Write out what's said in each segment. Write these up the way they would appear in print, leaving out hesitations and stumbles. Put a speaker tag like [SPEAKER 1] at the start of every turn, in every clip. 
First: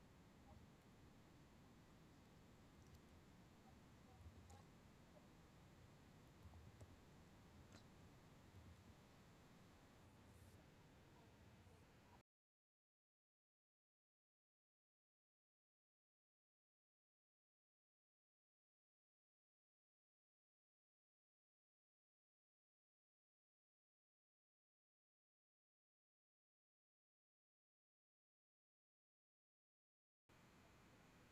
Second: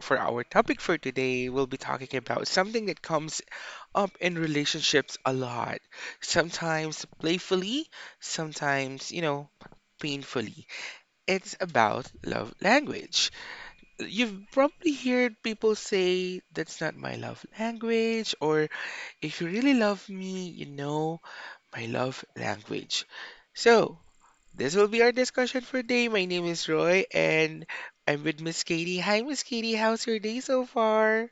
[SPEAKER 1] for our topic for today, we'll be talking about something that comes up in relationships a lot. Sometimes playfully, sometimes, painfully. It's about love language. You've probably heard people say that's not my love language, or if you really love me, you know my love language. So, this will be our discussion for today. My name is Roy and I'm with Miss Katie. Hi, Miss Katie. How's your day so far?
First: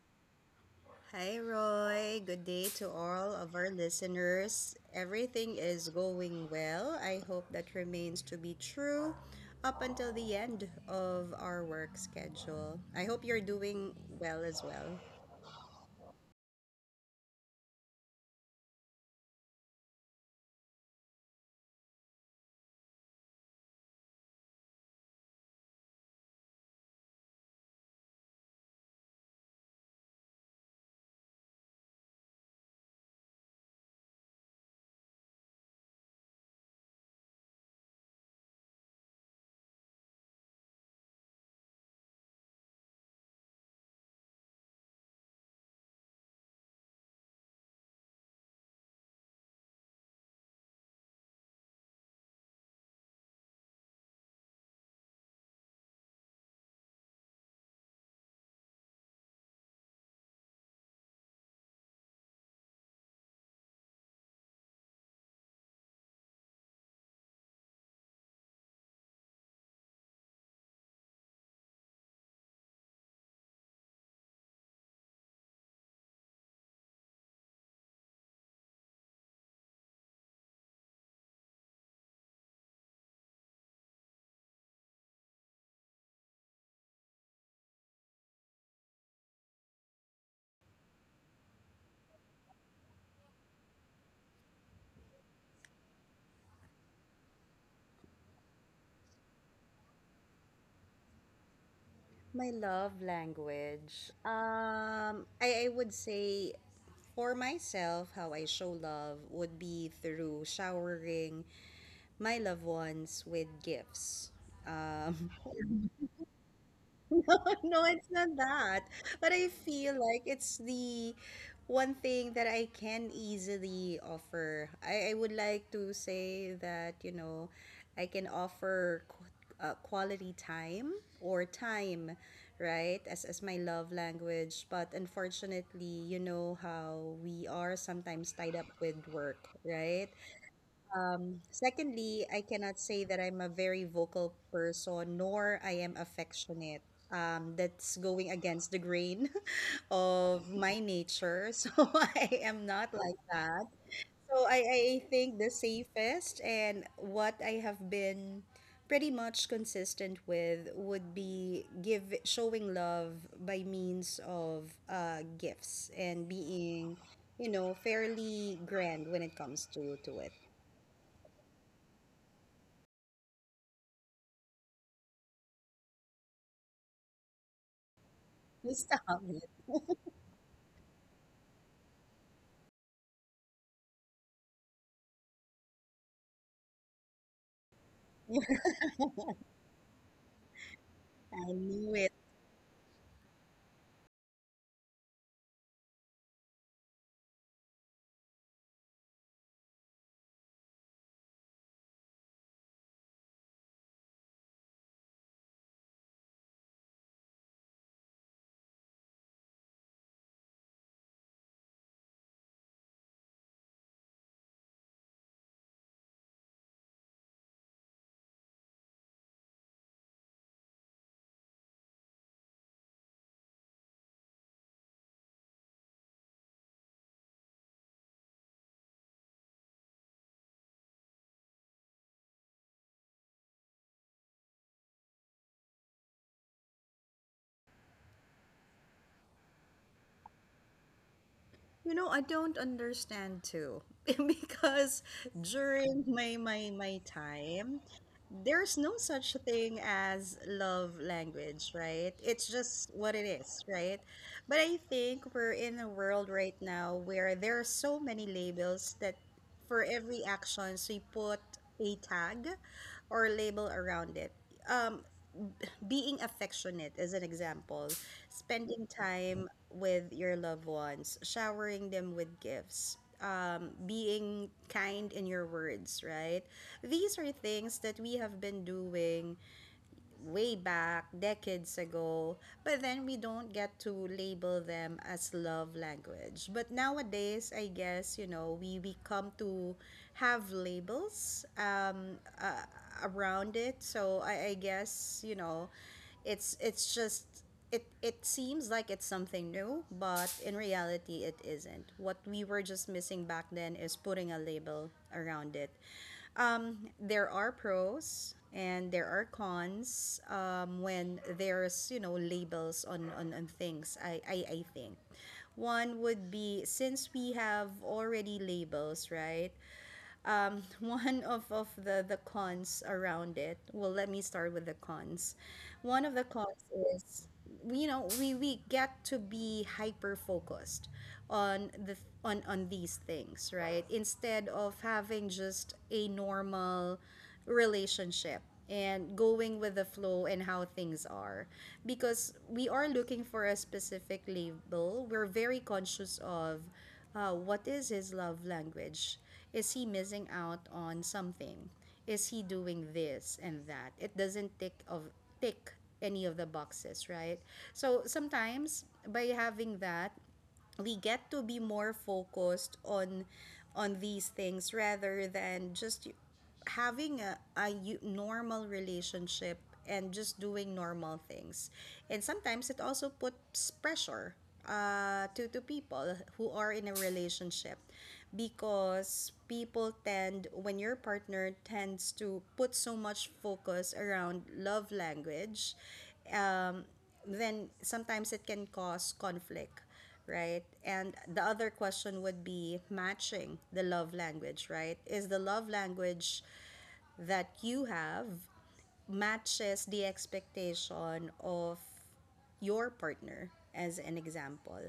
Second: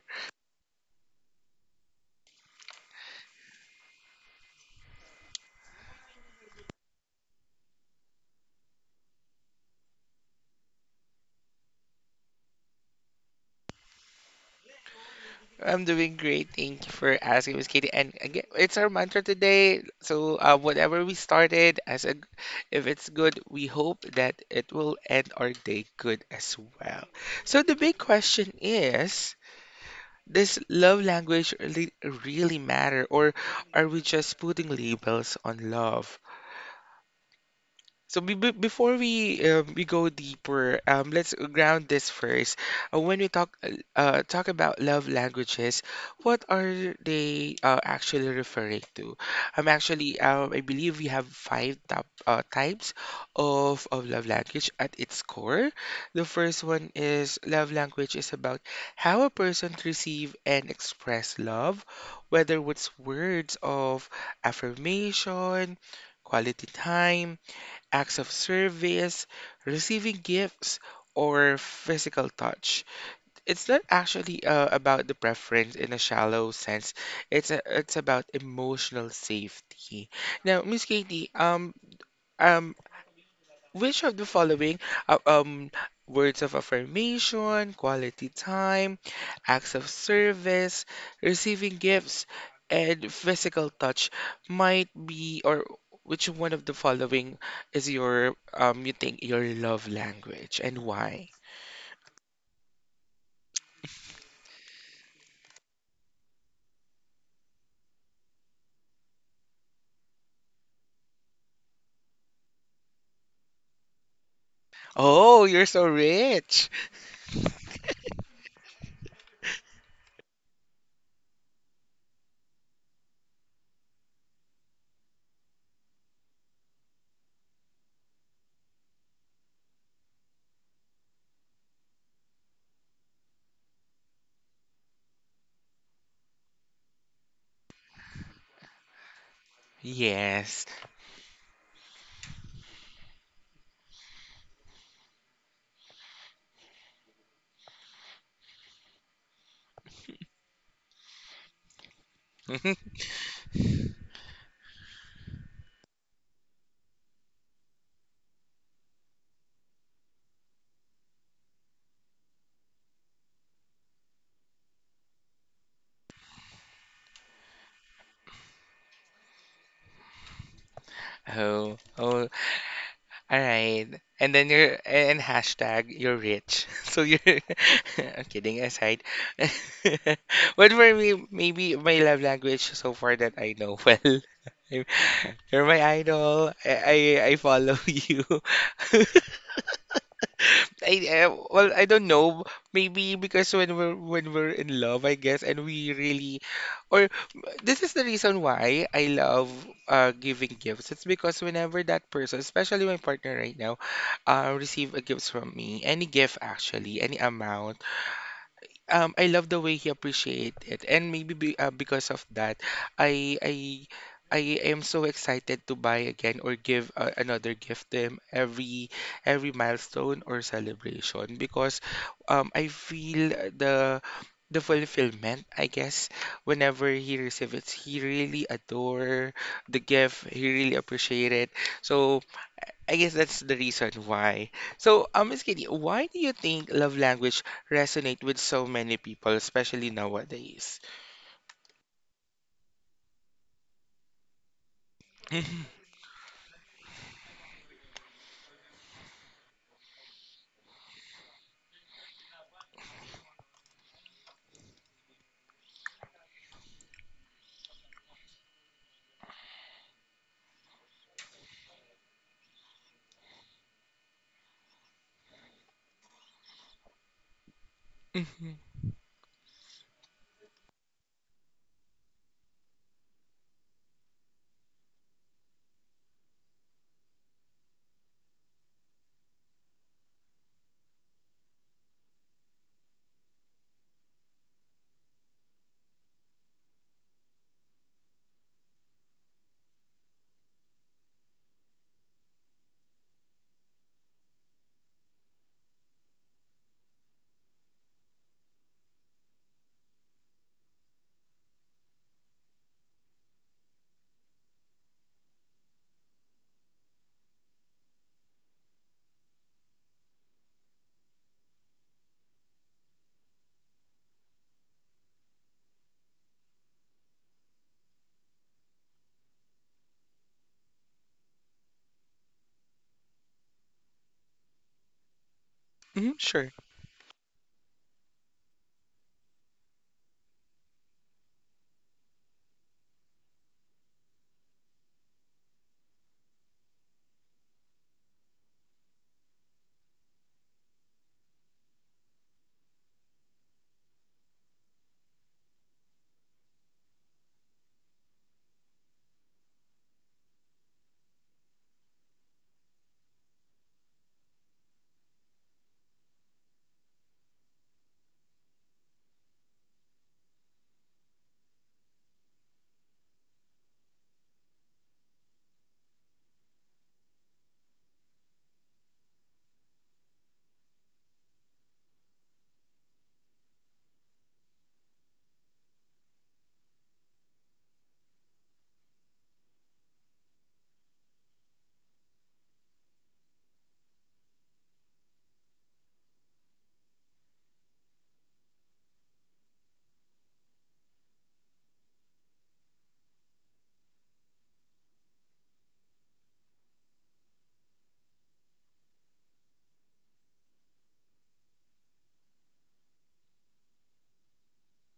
[SPEAKER 2] Hi, Roy. Good day to all of our listeners. Everything is going well. I hope that remains to be true up until the end of our work schedule. I hope you're doing well as well.
[SPEAKER 1] I'm doing great. Thank you for asking, Miss Katie. And again, it's our mantra today. So, whatever we started, if it's good, we hope that it will end our day good as well. So, the big question is, does love language really, really matter, or are we just putting labels on love? So before we go deeper, let's ground this first. When we talk about love languages, what are they actually referring to? Actually, I believe we have five top types of love language at its core. The first one is love language is about how a person receive and express love, whether it's words of affirmation, quality time, acts of service, receiving gifts, or physical touch. It's not actually about the preference in a shallow sense. It's about emotional safety. Now, Miss Katie, um, which of the following uh, um words of affirmation, quality time, acts of service, receiving gifts, and physical touch might be, or which one of the following is your, you think, your love language, and why?
[SPEAKER 2] My love language. I would say for myself, how I show love would be through showering my loved ones with gifts. Um,
[SPEAKER 1] Oh, you're so rich.
[SPEAKER 2] No, it's not that. But I feel like it's the one thing that I can easily offer. I would like to say that, you know, I can offer quality time or time, right, as my love language. But unfortunately, you know how we are sometimes tied up with work, right?
[SPEAKER 1] Yes.
[SPEAKER 2] Secondly, I cannot say that I'm a very vocal person, nor I am affectionate. That's going against the grain of my nature. So I am not like that. So I think the safest and what I have been pretty much consistent with would be give showing love by means of gifts and being, you know, fairly grand when it comes to it.
[SPEAKER 1] Oh, oh. All right. And then you're, and hashtag you're rich. So you're, I'm kidding
[SPEAKER 2] Stop
[SPEAKER 1] aside.
[SPEAKER 2] it.
[SPEAKER 1] But for me, maybe my love language so far that I know well. You're my idol. I follow you. I
[SPEAKER 2] I
[SPEAKER 1] Well, I
[SPEAKER 2] knew
[SPEAKER 1] don't
[SPEAKER 2] it.
[SPEAKER 1] know. Maybe because when we're in love, I guess, and or this is the reason why I love giving gifts. It's because whenever that person, especially my partner right now, receive a gift from me, any gift actually, any amount, I love the way he appreciate it, and maybe, because of that, I I I am so excited to buy again or give another gift to him every milestone or celebration because I feel the fulfillment, I guess, whenever he receives it. He really adore the gift. He really appreciate it. So I guess that's the reason why. So, Miss Kitty, why do you think love language resonate with so many people, especially nowadays?
[SPEAKER 2] You know, I don't understand too because
[SPEAKER 1] Hmm.
[SPEAKER 2] during my time, there's no such thing as love language, right? It's just what it is, right? But I think we're in a world right now where there are so many labels that for every action, so you put a tag or label around it. Um, being affectionate is an example.
[SPEAKER 1] Hmm.
[SPEAKER 2] Spending time with your loved ones, showering them with gifts, being kind in your words, right? These are things that we have been doing way back decades ago, but then we don't get to label them as love language. But nowadays, I guess, you know, we come to have labels around it. So I guess, you know, it's it's just it seems like it's something new, but in reality it isn't. What we were just missing back then is putting a label around it. There are pros and there are cons when there's you know labels on things. I think one would be since we have already labels, right? One of the cons around it. Well, let me start with the cons. One
[SPEAKER 1] Hmm.
[SPEAKER 2] of the
[SPEAKER 1] Sure.
[SPEAKER 2] cons is, you know, we get to be hyper focused on on these things, right? Instead of having just a normal relationship and going with the flow and how things are because we are looking for a specific label, we're very conscious of what is his love language, is he missing out on something? Is he doing this and that? It doesn't tick any of the boxes, right? So sometimes by having that, we get to be more focused on these things rather than just having a normal relationship and just doing normal things, and sometimes it also puts pressure to people who are in a relationship because people tend when your partner tends to put so much focus around love language, um, then sometimes it can cause conflict, right? And the other question would be matching the love language, right? Is the love language that you have matches the expectation of your partner as an example.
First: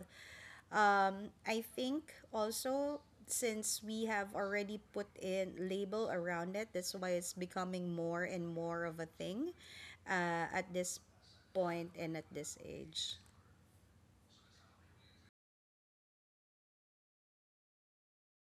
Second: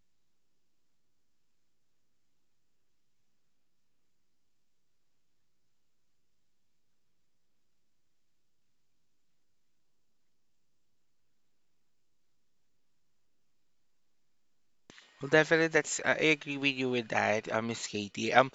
[SPEAKER 2] I think also, since we have already put in label around it, that's why it's becoming more and more of a thing at this point and at this age.
[SPEAKER 1] Well, definitely, that's I agree with you with that, Miss Katie.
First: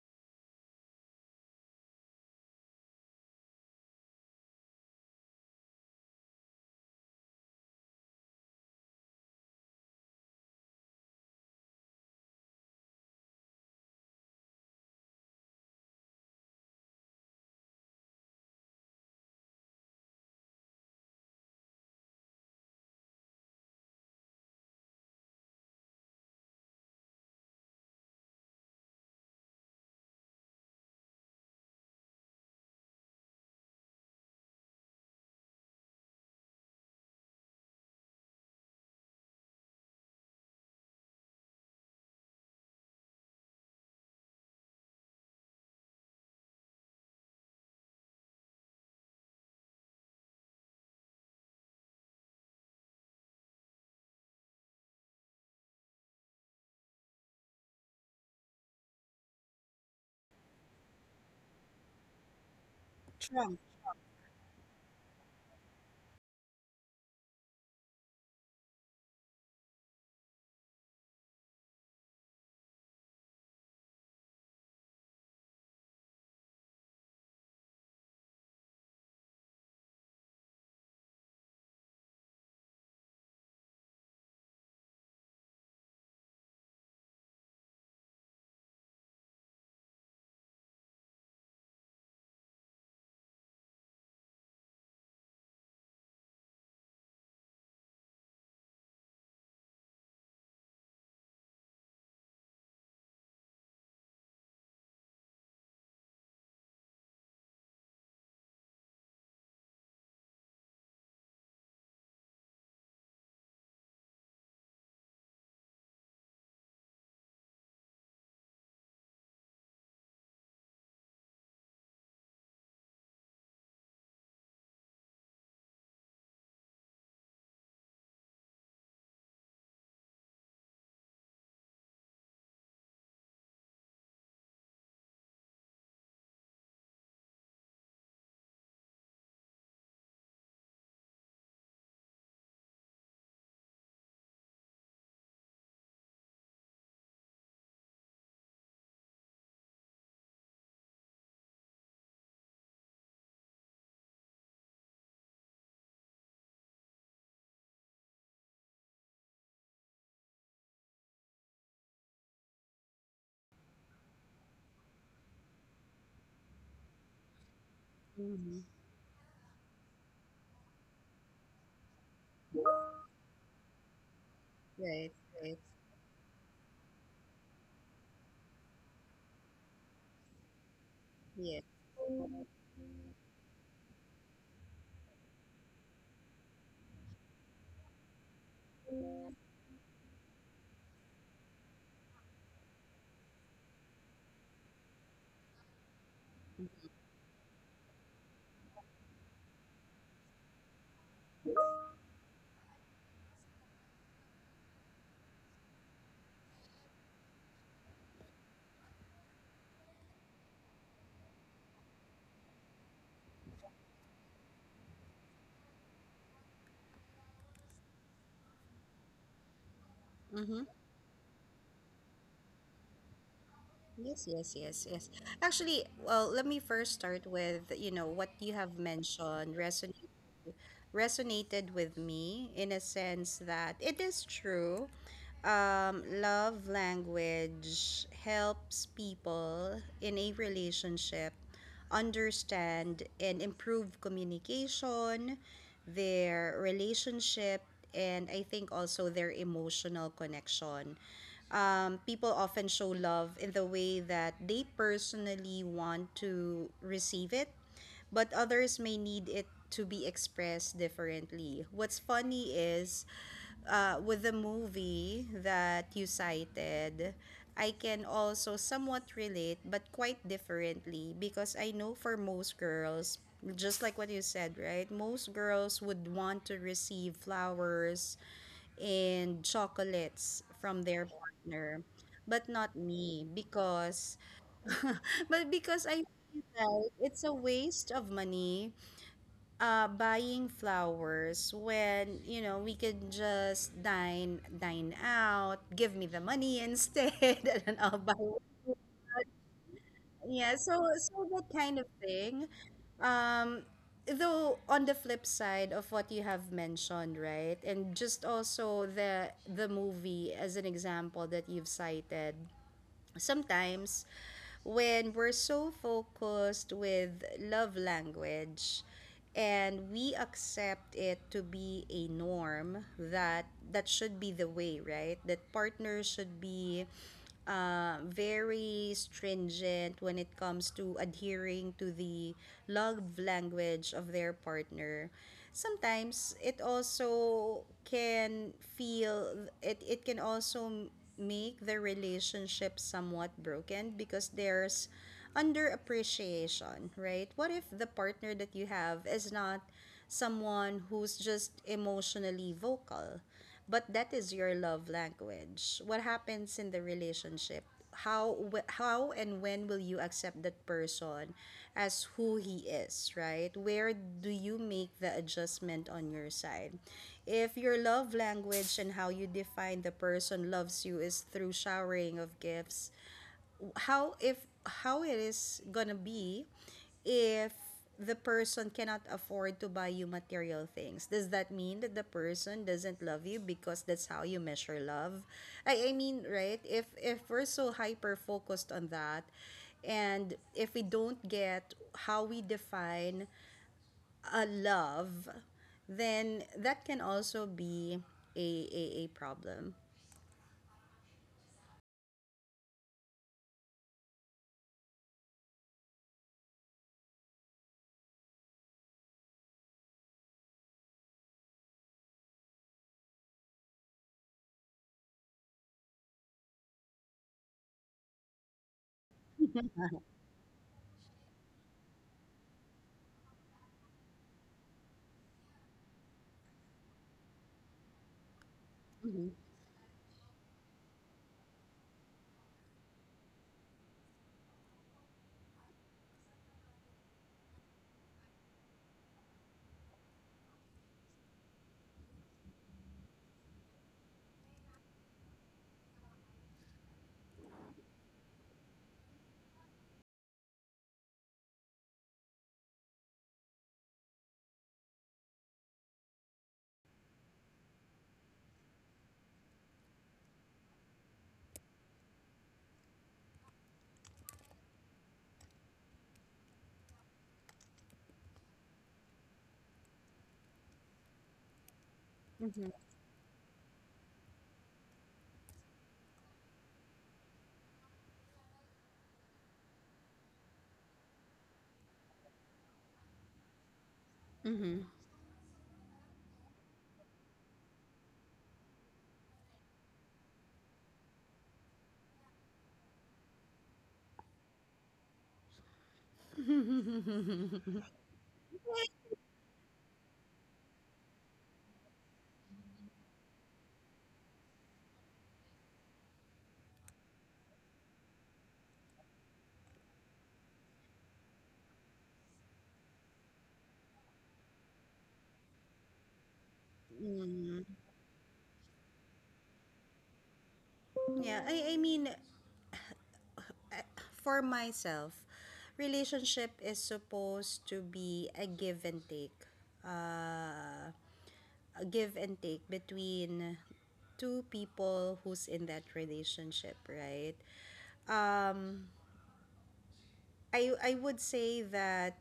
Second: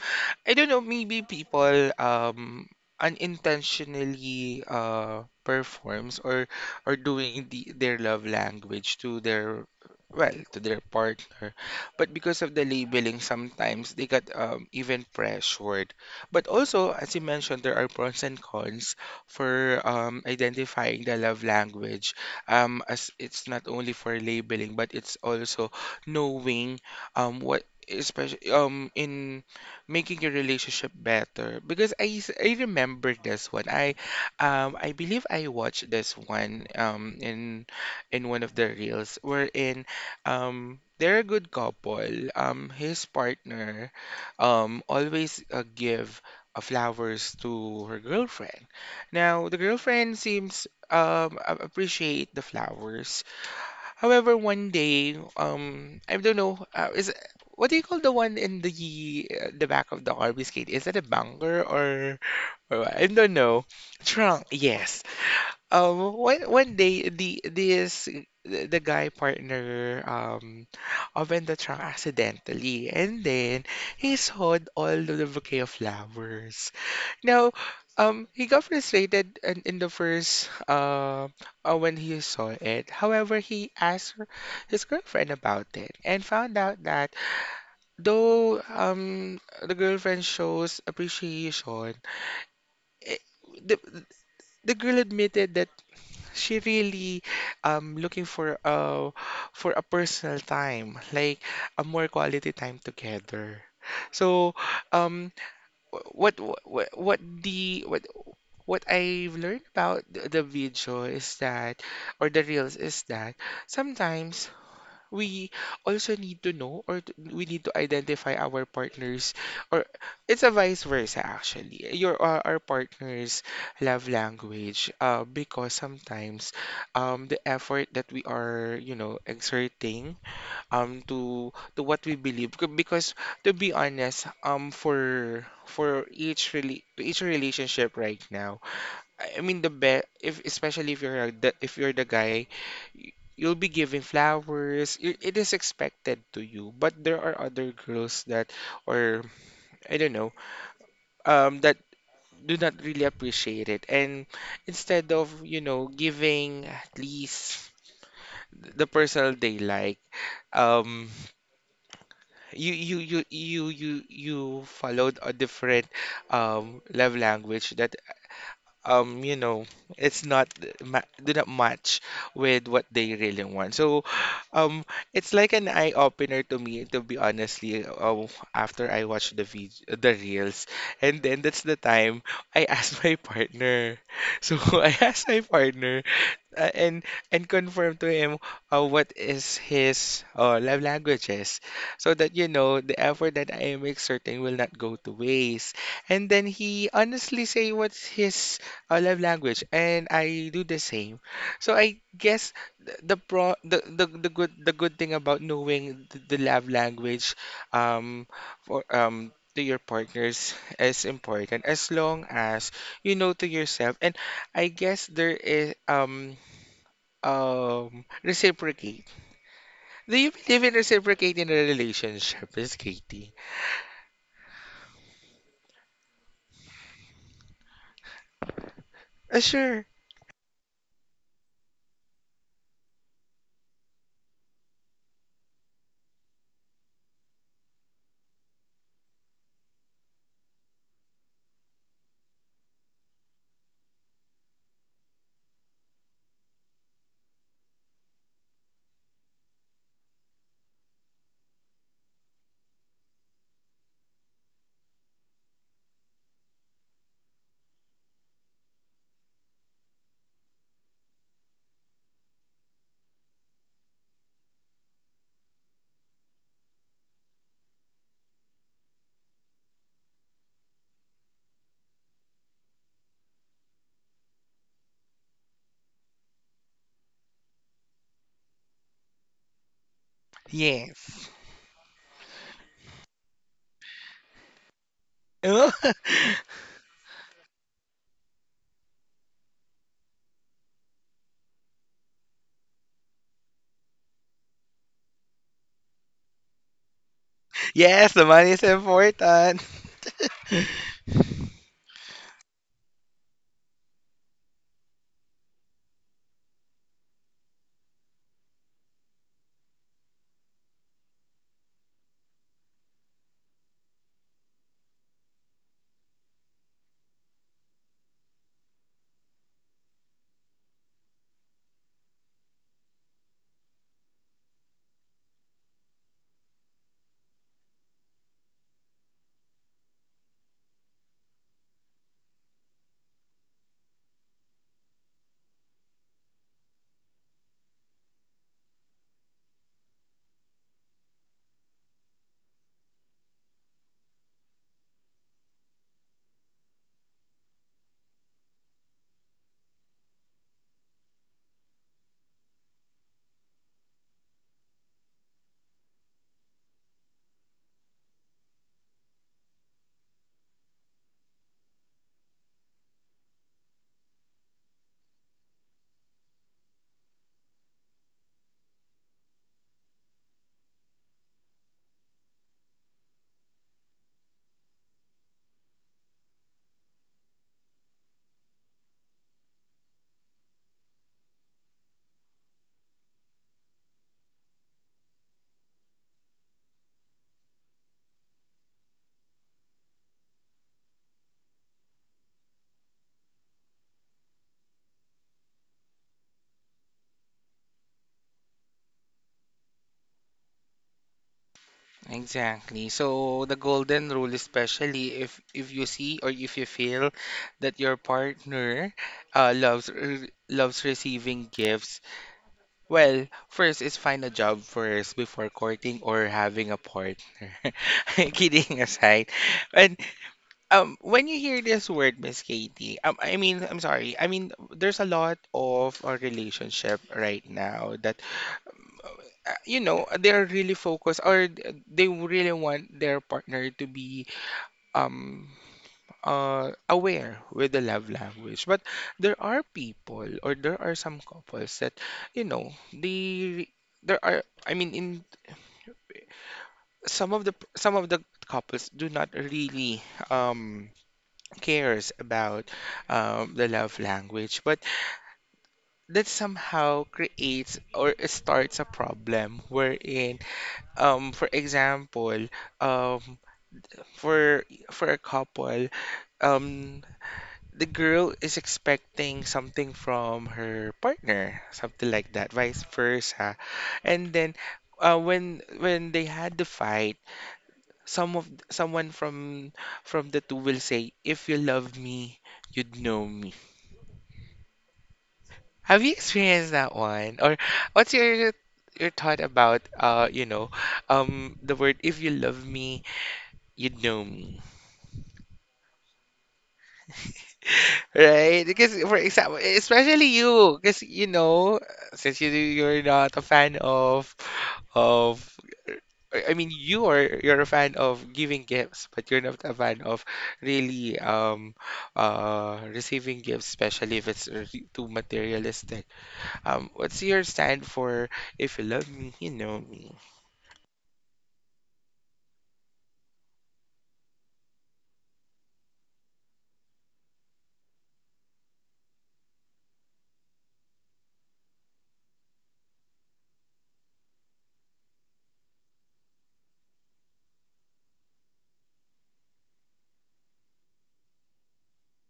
[SPEAKER 1] I don't know, maybe people unintentionally performs or doing their love language to their, to their partner, but because of the labeling, sometimes they got even pressured. But also, as you mentioned, there are pros and cons for identifying the love language. As it's not only for labeling, but it's also knowing, what, especially, in making your relationship better, because I remember this one. I believe I watched this one in one of the reels, wherein, they're a good couple. His partner, always give flowers to her girlfriend. Now the girlfriend seems, appreciate the flowers. However, one day, I don't know, is what do you call the one in the back of the RV skate? Is that a bunker, or I don't know. Trunk, yes. One day, the guy partner, opened the trunk accidentally, and then he saw all the bouquet of flowers. Now, he got frustrated in the first when he saw it. However, he asked her, his girlfriend, about it and found out that, though, the girlfriend shows appreciation, it, the the girl admitted that she really, looking for, for a personal time, like a more quality time together. So, um, what what what the what what I've learned about the video, is that or the reels, is that sometimes we also need to know, we need to identify our partners, or it's a vice versa, actually, your, our partners' love language, because sometimes, the effort that we are, exerting, um to to what we believe, because, to be honest, for each, really to each relationship right now, I mean the best, if, especially if you're, the guy, you'll be giving flowers. It is expected to you, but there are other girls that, or I don't know, that do not really appreciate it, and instead of, giving, at least, the personal they like, um you followed a different, love language that, you know, it's not, do not match with what they really want. So, um
[SPEAKER 2] Right,
[SPEAKER 1] it's like
[SPEAKER 2] right.
[SPEAKER 1] an eye opener to me, to be honestly, after I watched the reels, and then
[SPEAKER 2] Yeah.
[SPEAKER 1] that's the time I asked my partner. So I asked my partner, and confirm to him, what is his, love languages, so that, you know, the effort that I am exerting will not go to waste. And then he honestly say what's his, love language, and I do the same. So I guess, the, pro the good thing about knowing the love language, um for, to your partners, is important, as long as you know to yourself. And I guess there is, reciprocate. Do you
[SPEAKER 2] Mm-hmm.
[SPEAKER 1] believe in reciprocate in a relationship, Miss Katie?
[SPEAKER 2] Yes, yes, yes, yes. Actually, well, let me first start with, you know, what you have mentioned
[SPEAKER 1] Sure.
[SPEAKER 2] resonated, resonated with me in a sense that it is true. Love language helps people in a relationship understand and improve communication, their relationship, and I think also their emotional connection. People often show love in the way that they personally want to receive it, but others may need it to be expressed differently. What's funny is, with the movie that you cited, I can also somewhat relate, but quite differently, because I know for most girls, just like what you said, right? Most girls would want to receive flowers and chocolates from their
[SPEAKER 1] Yes.
[SPEAKER 2] partner, but not me, because but
[SPEAKER 1] Oh,
[SPEAKER 2] because I feel like it's a waste of money buying flowers when you know we could just dine out, give me the money instead, and then I'll
[SPEAKER 1] yes,
[SPEAKER 2] buy
[SPEAKER 1] the money is
[SPEAKER 2] it.
[SPEAKER 1] important.
[SPEAKER 2] Yeah, so so that kind of thing, um though on the flip side of what you have mentioned, right, and just also the movie as an example that you've cited, sometimes when we're so focused with love language and we accept it to be a norm that that should be the way, right, that partners should be very stringent when it comes to adhering to the love language of their partner, sometimes it also can feel, it can also make the relationship somewhat broken because there's underappreciation, right? What if the partner that you have is not someone who's just emotionally vocal, but that is your love language? What happens in the relationship? How and when will you accept that person as who he is, right? Where do you make the adjustment on your side if your love language and how you define the person loves you is through showering of gifts? How if How it is gonna be if the person cannot afford to buy you material things? Does that mean that the person doesn't love you because that's how you measure love? I mean, right, if we're so hyper focused on that, and if we don't get how we define a love, then that can also be a problem.
[SPEAKER 1] Exactly. So the golden rule, especially if you see, or if you feel that your partner, loves receiving gifts, well, first is find a job first before courting or having a partner. Kidding aside, and, when you hear this word, Miss Katie, I mean, I'm sorry. I mean, there's a lot of a relationship right now that, they're really focused, or, they really want their partner to be, um aware with the love language. But there are people, or there are some couples that, they there are. I mean, in some of the couples do not really, um. cares about, the love language, but that somehow creates or starts a problem, wherein, for example, um, for a couple, um, the girl is expecting something from her partner, something like that, vice versa, and then. When they had the fight, someone from the two will say, "If you love me, you'd know me." Have you experienced that one? Or what's your thought about, the word, "if you love me, you know me." Right? Because, for example, especially you, because, since you're not a fan of I mean, you're a fan of giving gifts, but you're not a fan of really, receiving gifts, especially if it's, too materialistic. What's your
[SPEAKER 2] Mm.
[SPEAKER 1] stand for, "if you love me, you know me"?
[SPEAKER 2] Yeah, I mean, for myself, relationship is supposed to be a give and take. Uh, a give and take between two people who's in that relationship, right? Um, I would say that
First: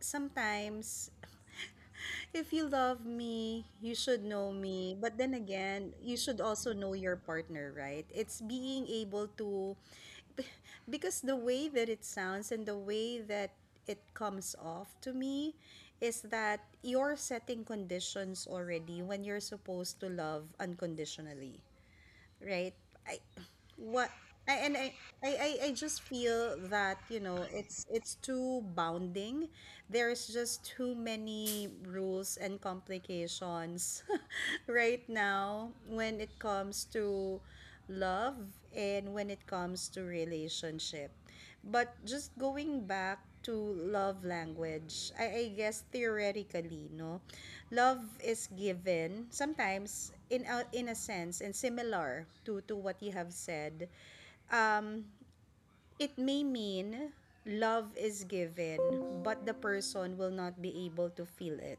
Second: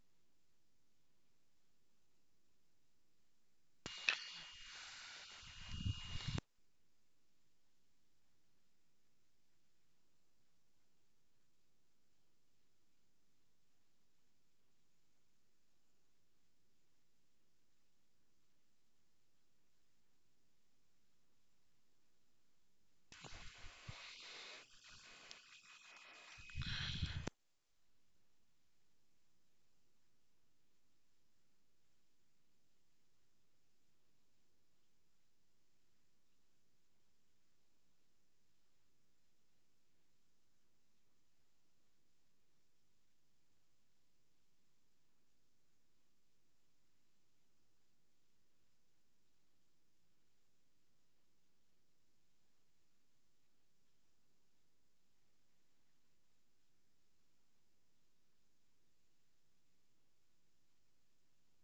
[SPEAKER 2] sometimes if you love me, you should know me. But then again, you should also know your partner, right? It's being able to because the way that it sounds and the way that it comes off to me is that you're setting conditions already when you're supposed to love unconditionally, right? I what I and I, I just feel that you know it's too bounding. There's just too many rules and complications right now when it comes to love and when it comes to relationship. But just going back to love language, I guess theoretically, no, love is given sometimes in in a sense and similar to what you have said. Um, it may mean love is given, but the person will not be able to feel it.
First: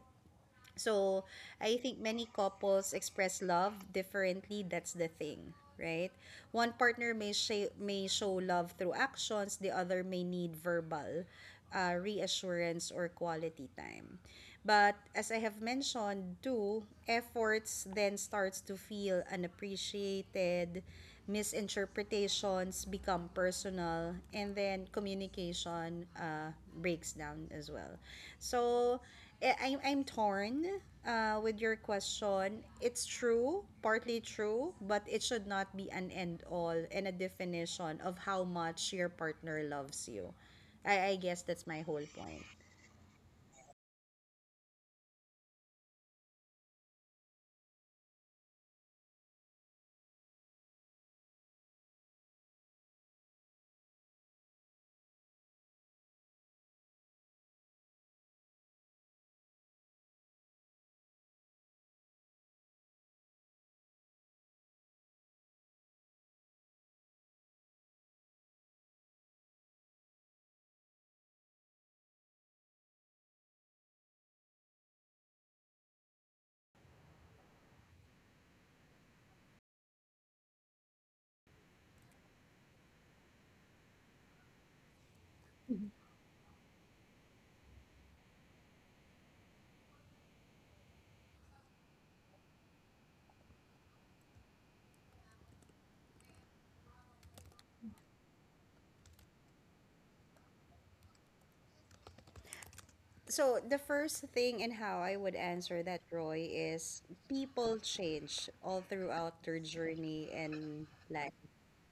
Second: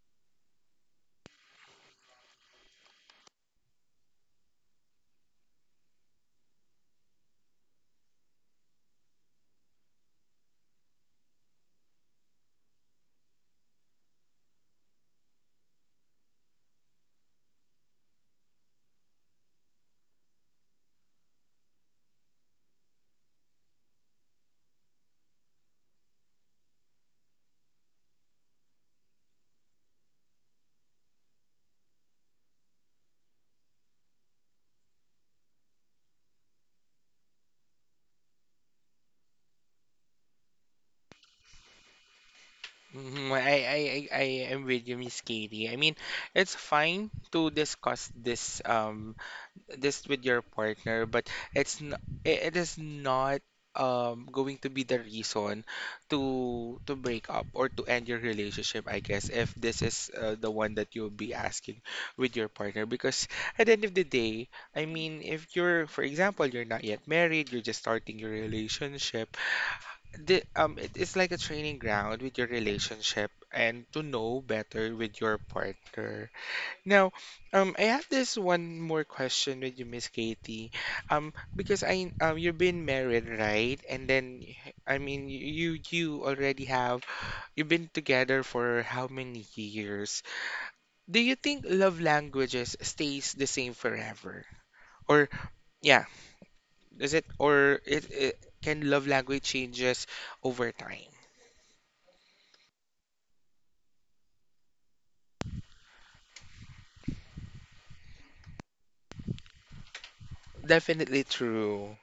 [SPEAKER 2] So, I think many couples express love differently. That's the thing, right? One partner may show love through actions, the other may need verbal reassurance or quality time. But as I have mentioned too, efforts then starts to feel unappreciated, misinterpretations become personal, and then communication breaks down as well. So I'm torn with your question. It's true, partly true, but it should not be an end all and a definition of how much your partner loves you. I guess that's my whole point.
[SPEAKER 1] Mhm. I am with you, Miss Katie. I mean, it's fine to discuss this with your partner, but it's n it it is not, going to be the reason to break up, or to end your relationship, I guess, if this is, the one that you'll be asking with your partner. Because, at the end of the day, I mean, if you're, for example, you're not yet married, you're just starting your relationship, it is like a training ground with your relationship, and to know better with your partner. Now, I have this one more question with you, Miss Katie. Because I you've been married, right? And then, I mean, you already have you've been together for how many years? Do you think love languages stays the same forever? Or, yeah, is it or it, it can love language changes over time?
[SPEAKER 2] So the first thing and how I would answer that, Roy, is people change all throughout their journey and
[SPEAKER 1] Definitely
[SPEAKER 2] life.
[SPEAKER 1] true.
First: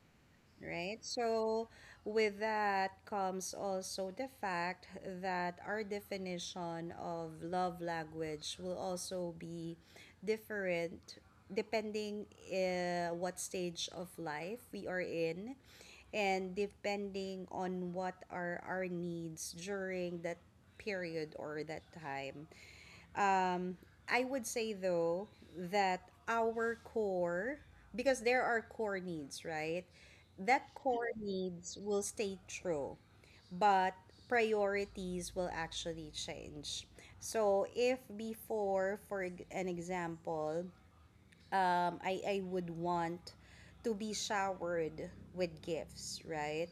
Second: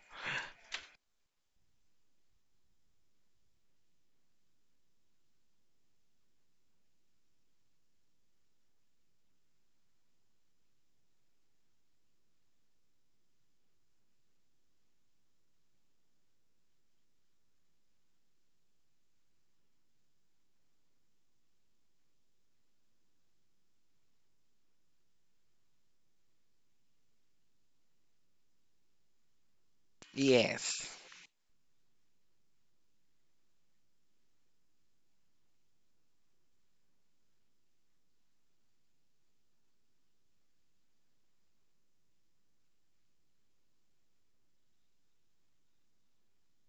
[SPEAKER 2] Right? So, with that comes also the fact that our definition of love language will also be different depending what stage of life we are in and depending on what are our needs during that period or that time. Um, I would say though that our core, because there are core needs, right? That
[SPEAKER 1] Yes.
[SPEAKER 2] core needs will stay true, but priorities will actually change. So if before, for an example, I would want to be showered with gifts, right?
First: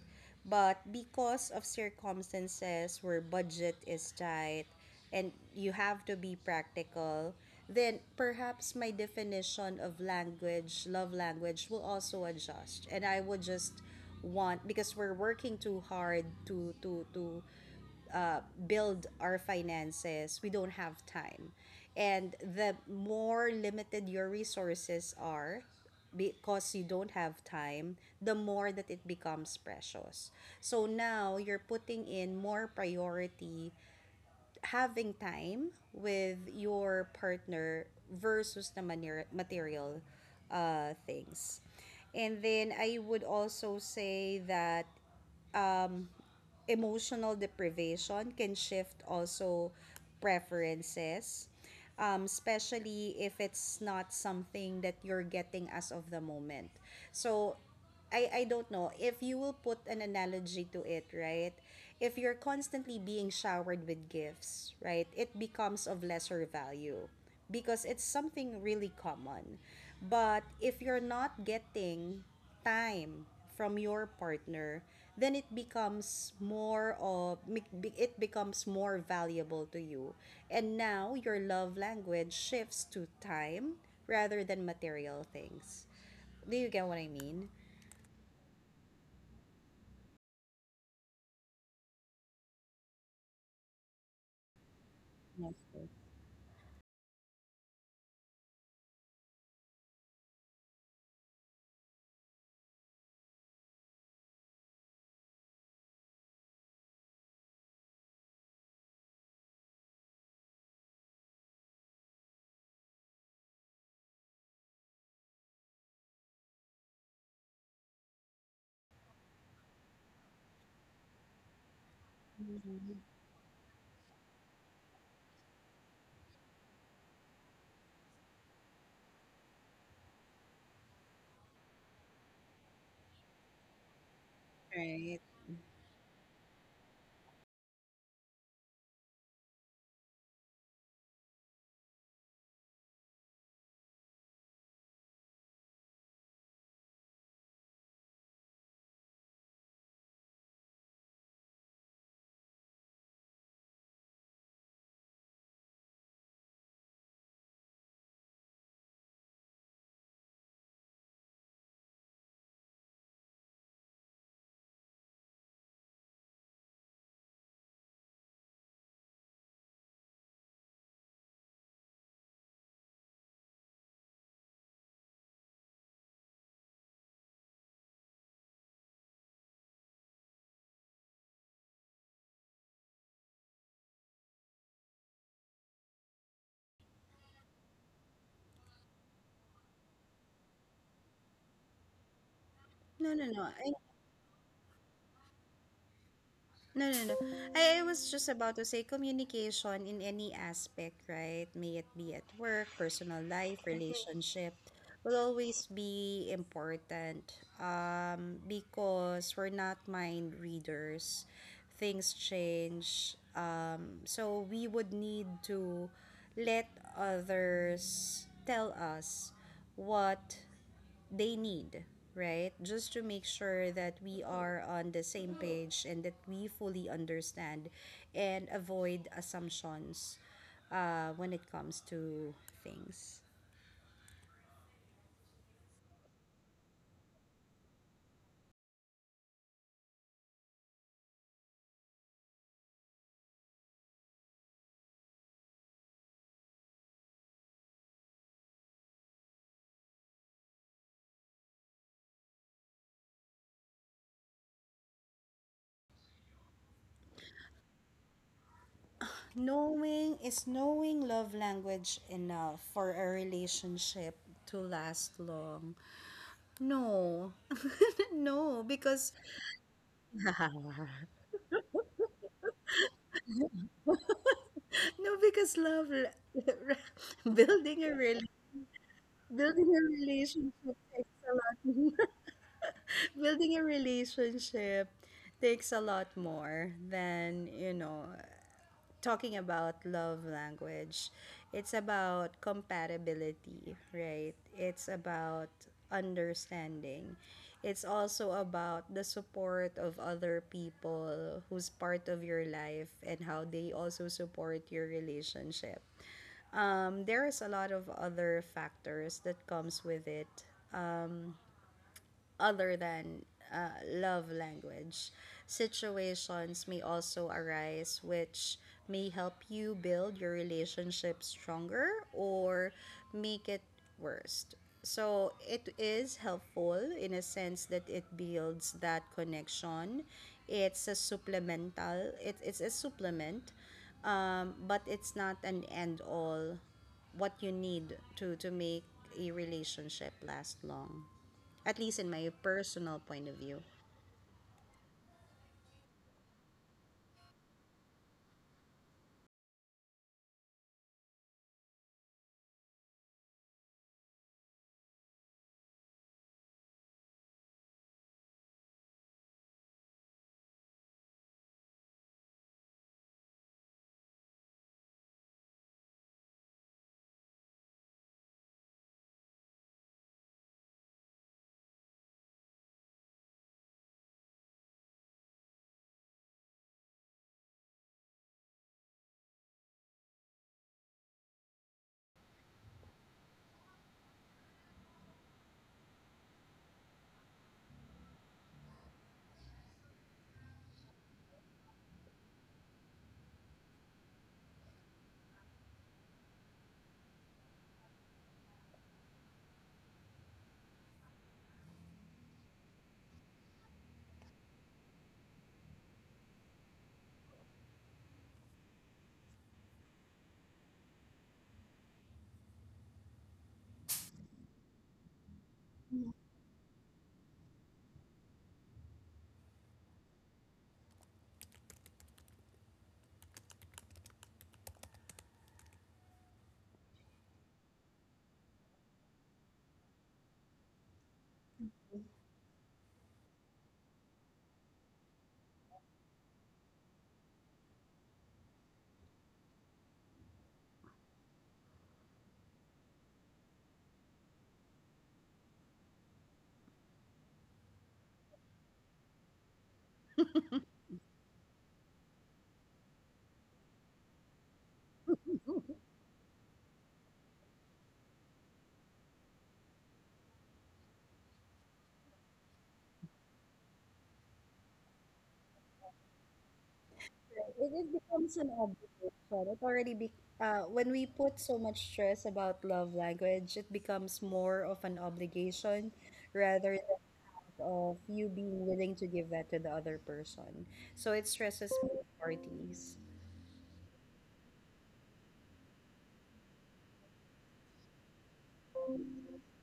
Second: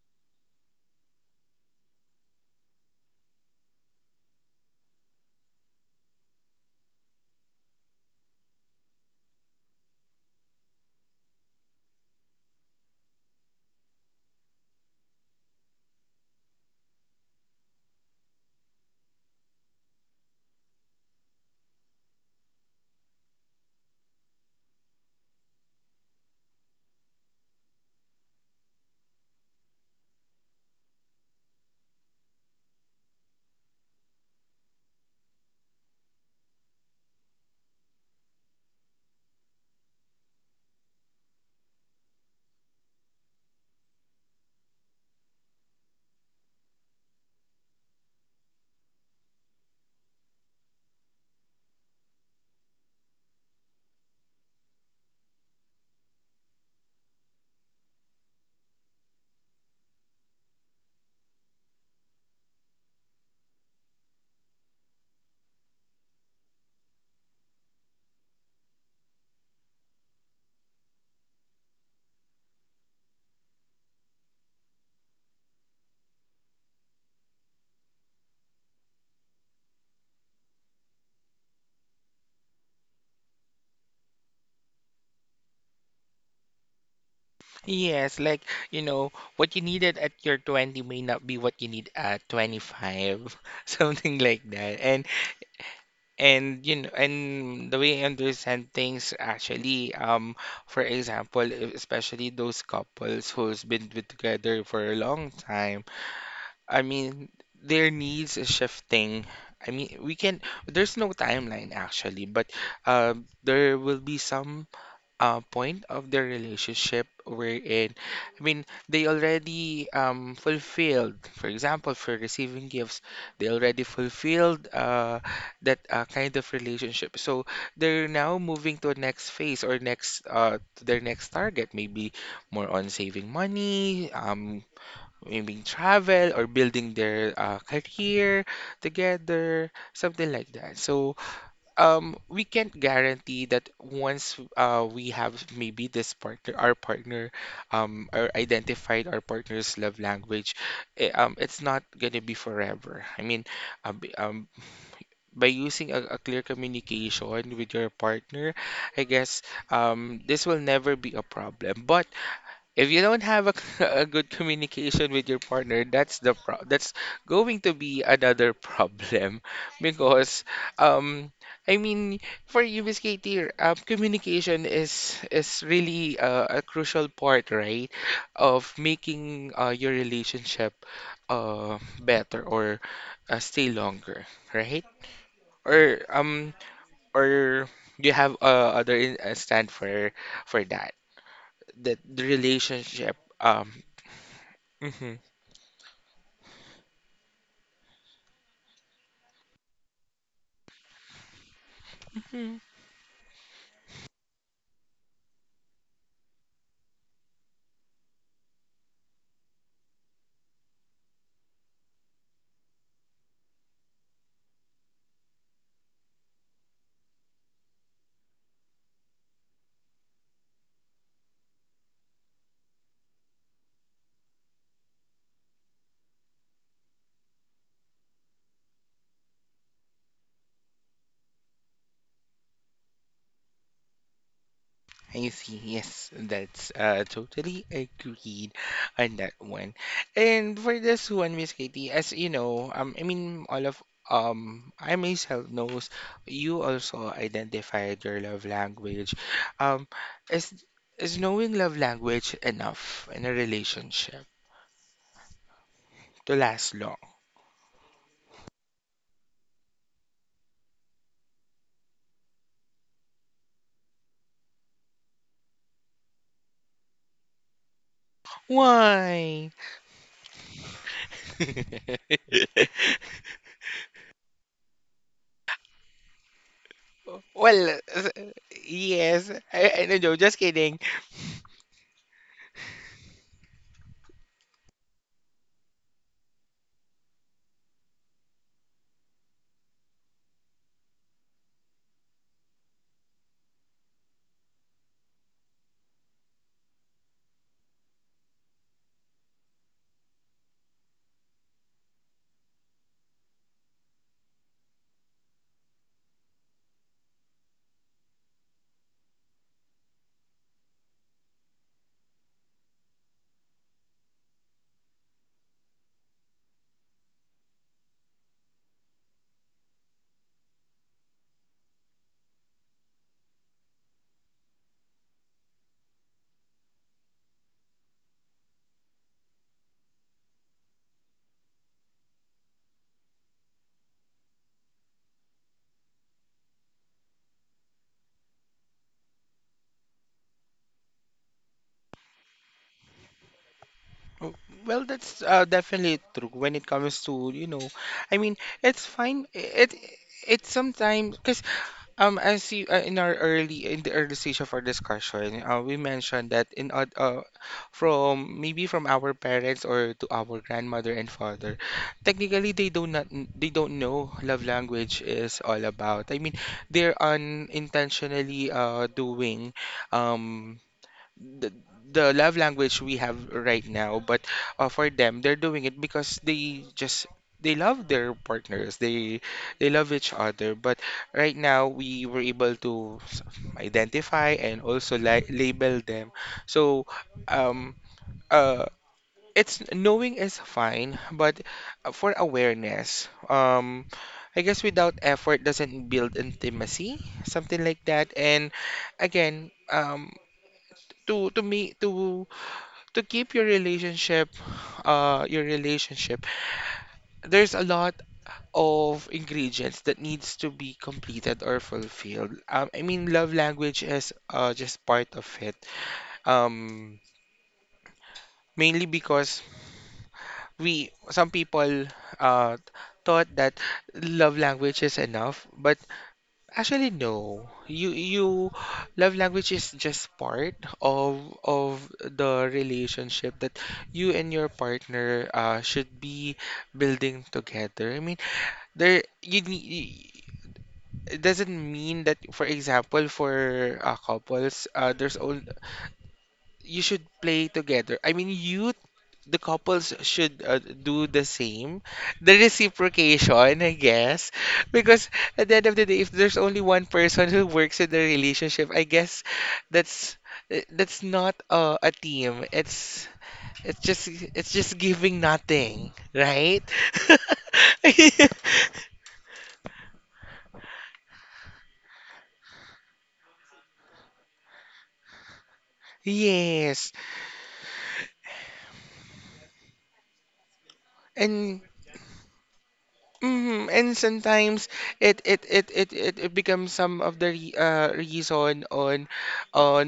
[SPEAKER 2] But because of circumstances where budget is tight and you have to be practical, then perhaps my definition of language, love language, will also adjust. And I would just want because we're working too hard to uh, build our finances, we don't have time. And the more limited your resources are, because you don't have time, the more that it becomes precious. So now you're putting in more priority having time with your partner versus the material things. And then I would also say that emotional deprivation can shift also preferences, especially if it's not something that you're getting as of the moment. So, I don't know if you will put an analogy to it, right? If you're constantly being showered with gifts, right, it becomes of lesser value because it's something really common. But if you're not getting time from your partner, then it becomes more of, it becomes more valuable to you. And now your love language shifts to time rather than material things. Do you get what I mean?
[SPEAKER 1] Yes, like, what you needed at your 20 may not be what you need at 25, something like that. And
[SPEAKER 2] Yes,
[SPEAKER 1] and and the way I understand things, actually, for example, especially those couples who's been with together for a long time, I mean, their needs is shifting. I mean, we can, there's no timeline actually, but there will be some point of their relationship wherein, I mean, they already fulfilled, for example, for receiving gifts, they already fulfilled that kind of relationship. So they're now moving to a next phase or next to their next target, maybe more on saving money, maybe
[SPEAKER 2] right.
[SPEAKER 1] travel or building their career together, something like that. So we can't guarantee that once we have maybe this partner our partner or identified our partner's love language it's not gonna be forever. I mean, um, b- um by using a clear communication with your partner, I guess this will never be a problem. But if you don't have a a good communication with your partner, that's the pro that's going to be another problem because um I mean, for you, Miss Katie, communication is really a crucial part, right, of making your relationship better or stay longer, right? Or um or do you have other stand for for that that the relationship um
[SPEAKER 2] No, no, no. I
[SPEAKER 1] hmm
[SPEAKER 2] no, no, no. I was just about to say communication in any aspect, right?
[SPEAKER 1] hmm
[SPEAKER 2] May it be at work, personal life, relationship, will always be important, because we're not mind readers. Things change. So we would need to let others tell us what they need, right? Just to make sure that we are on the same page and that we fully understand and avoid assumptions when it comes to things.
[SPEAKER 1] I see. Yes, that's totally agreed on that one. And for this one, Miss Katie, as you know, I mean, all of I myself knows you also identified your love language. Um, is is knowing love language enough in a relationship to last long?
[SPEAKER 2] Knowing is knowing love language enough for a relationship to last long. No, no, because
[SPEAKER 1] Why?
[SPEAKER 2] no, because love,
[SPEAKER 1] Well,
[SPEAKER 2] building a rel
[SPEAKER 1] yes. I,
[SPEAKER 2] building a
[SPEAKER 1] I don't know. Just kidding.
[SPEAKER 2] relationship takes a lot, building a relationship takes a lot more than you know talking about love language. It's about compatibility, right? It's about understanding. It's also about the support of other people who's part of your life and how they also support your relationship. There is a lot of other factors that comes with it other than love language. Situations may also arise which may help you build your relationship stronger or make it worse. So it is helpful in a sense that it builds that connection. It's a supplemental. It's a supplement, but it's not an end all. What you need to make a relationship last long, at least in my personal point of view.
[SPEAKER 1] Oh, well, that's definitely true when it comes to, you know, I mean, it's fine. It's sometimes because as you in the early stage of our discussion, we mentioned that from maybe from our parents or to our grandmother and father, technically they do not n- they don't know love language is all about. I mean, they're unintentionally doing um the, the love language we have right now. But for them, they're doing it because they love their partners, they love each other. But right now we were able to identify and also label them. So um uh it's knowing is fine, but for awareness I guess without effort doesn't build intimacy, something like that. And again, to me to keep your relationship uh your relationship there's a lot of ingredients that needs to be completed or fulfilled. I mean, love language is just part of it. um Mainly because we some people uh thought that love language is enough. But actually, no. You love language is just part of the relationship that you and your partner should be building together. I mean, there you need. It doesn't mean that, for example, for couples, there's all you should play together. I mean, you the couples should do the same. The reciprocation, I guess. Because at the end of the day, if there's only one person who works in the relationship, I guess that's that's not a team. It's just giving nothing, right?
[SPEAKER 2] It becomes an obligation. It already be when we put so much stress about love language, it becomes more of an obligation rather
[SPEAKER 1] Yes.
[SPEAKER 2] than of you being willing to give that to the other person. So it
[SPEAKER 1] And
[SPEAKER 2] stresses both parties.
[SPEAKER 1] And sometimes it becomes some of the re reason on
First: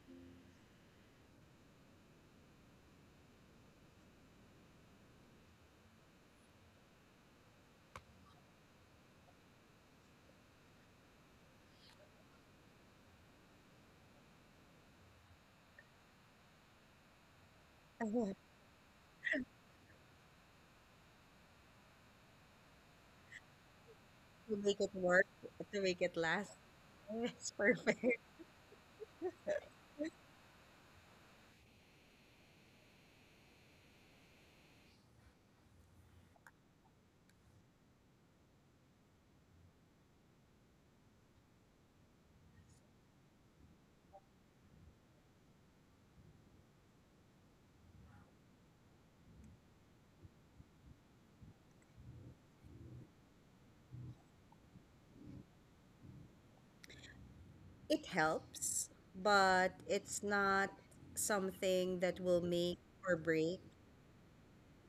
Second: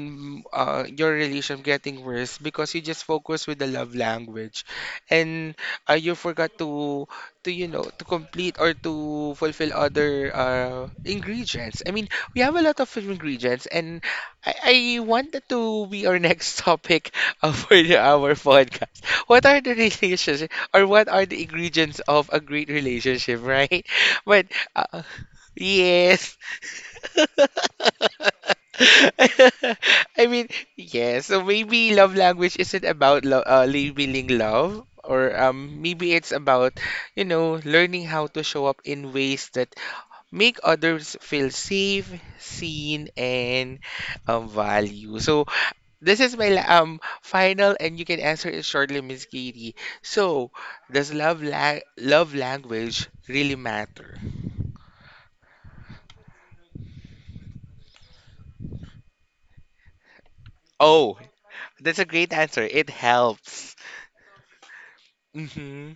[SPEAKER 1] your relation getting worse because you just focus with the love language, and you forgot to you know to complete or to fulfill other ingredients. I mean, we have a lot of ingredients, and I want that to be our next topic for our
[SPEAKER 2] To
[SPEAKER 1] podcast. What are the relationship? Or what are the ingredients of a great relationship, right? But uh,
[SPEAKER 2] make it work, to
[SPEAKER 1] yes.
[SPEAKER 2] make it last. It's perfect.
[SPEAKER 1] I mean, yeah, so maybe love language isn't about lo labeling love, or maybe it's about, you know, learning how to show up in ways that make others feel safe, seen, and valued. So this is my final, and you can answer it shortly, Miss Katie. So does love language really matter?
[SPEAKER 2] It helps, but
[SPEAKER 1] Oh,
[SPEAKER 2] it's not
[SPEAKER 1] that's a great answer. It
[SPEAKER 2] something that will
[SPEAKER 1] helps.
[SPEAKER 2] make or break.
[SPEAKER 1] Mm-hmm.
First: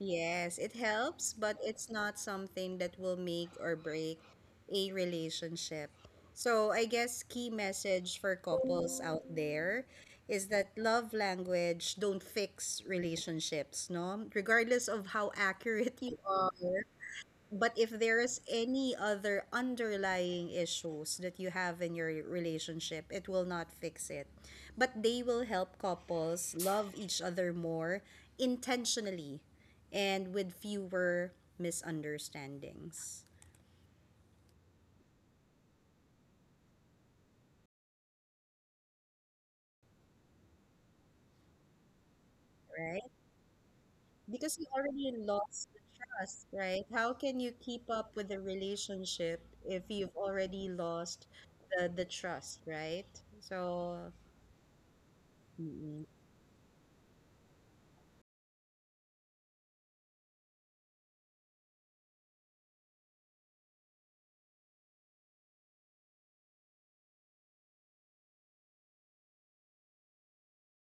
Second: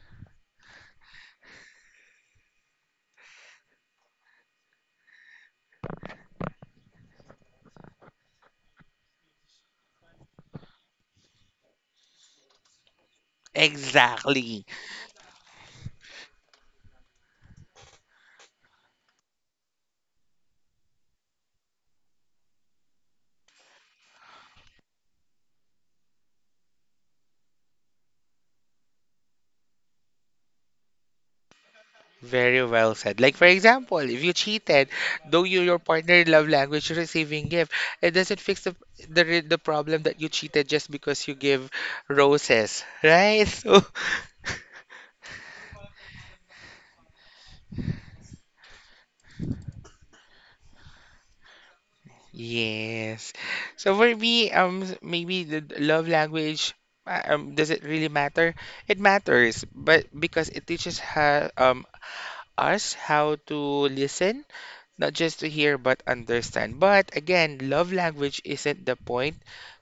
[SPEAKER 2] Yes, it helps, but it's not something that will make or break a relationship. So, I guess key message for couples out there is that love language don't fix relationships, no? Regardless of
[SPEAKER 1] Exactly.
[SPEAKER 2] how accurate you are, but if there is any other underlying issues that you have in your relationship, it will not fix it. But they will help couples love each other more intentionally and with fewer misunderstandings,
[SPEAKER 1] Very well said. Like, for example, if you cheated, though you your partner love language you receiving gift, it doesn't fix the the problem that you cheated just because you give
[SPEAKER 2] right?
[SPEAKER 1] roses, right?
[SPEAKER 2] Because you
[SPEAKER 1] So.
[SPEAKER 2] already lost the trust, right? How can you keep up with the relationship if you've already lost the trust, right? So,
[SPEAKER 1] Yes. So for me,
[SPEAKER 2] mm,
[SPEAKER 1] maybe the love language, does it really matter? It matters, but because it teaches ha us how to listen, not just to hear, but understand. But again, love language isn't the point,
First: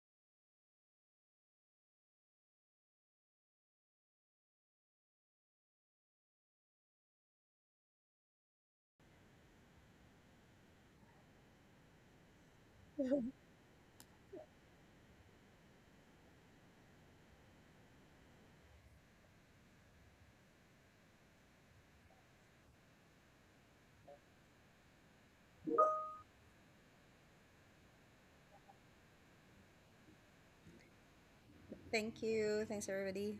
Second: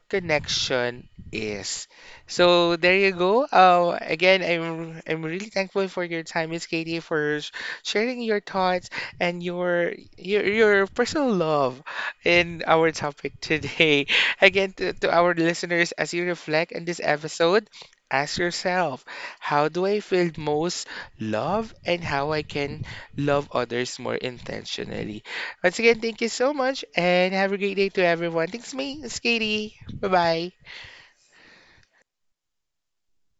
[SPEAKER 1] connection is. So there you go. Again, I'm really thankful for your time, Miss Katie, for sharing your thoughts and your your personal love in our topic today. Again, to our listeners, as you reflect on this episode, ask yourself, how do I feel most love and how I can love others more intentionally? Once again, thank you so much and have a great day to everyone. Thanks, me, Miss Katie. Bye bye.
[SPEAKER 2] thank you. Thanks, everybody.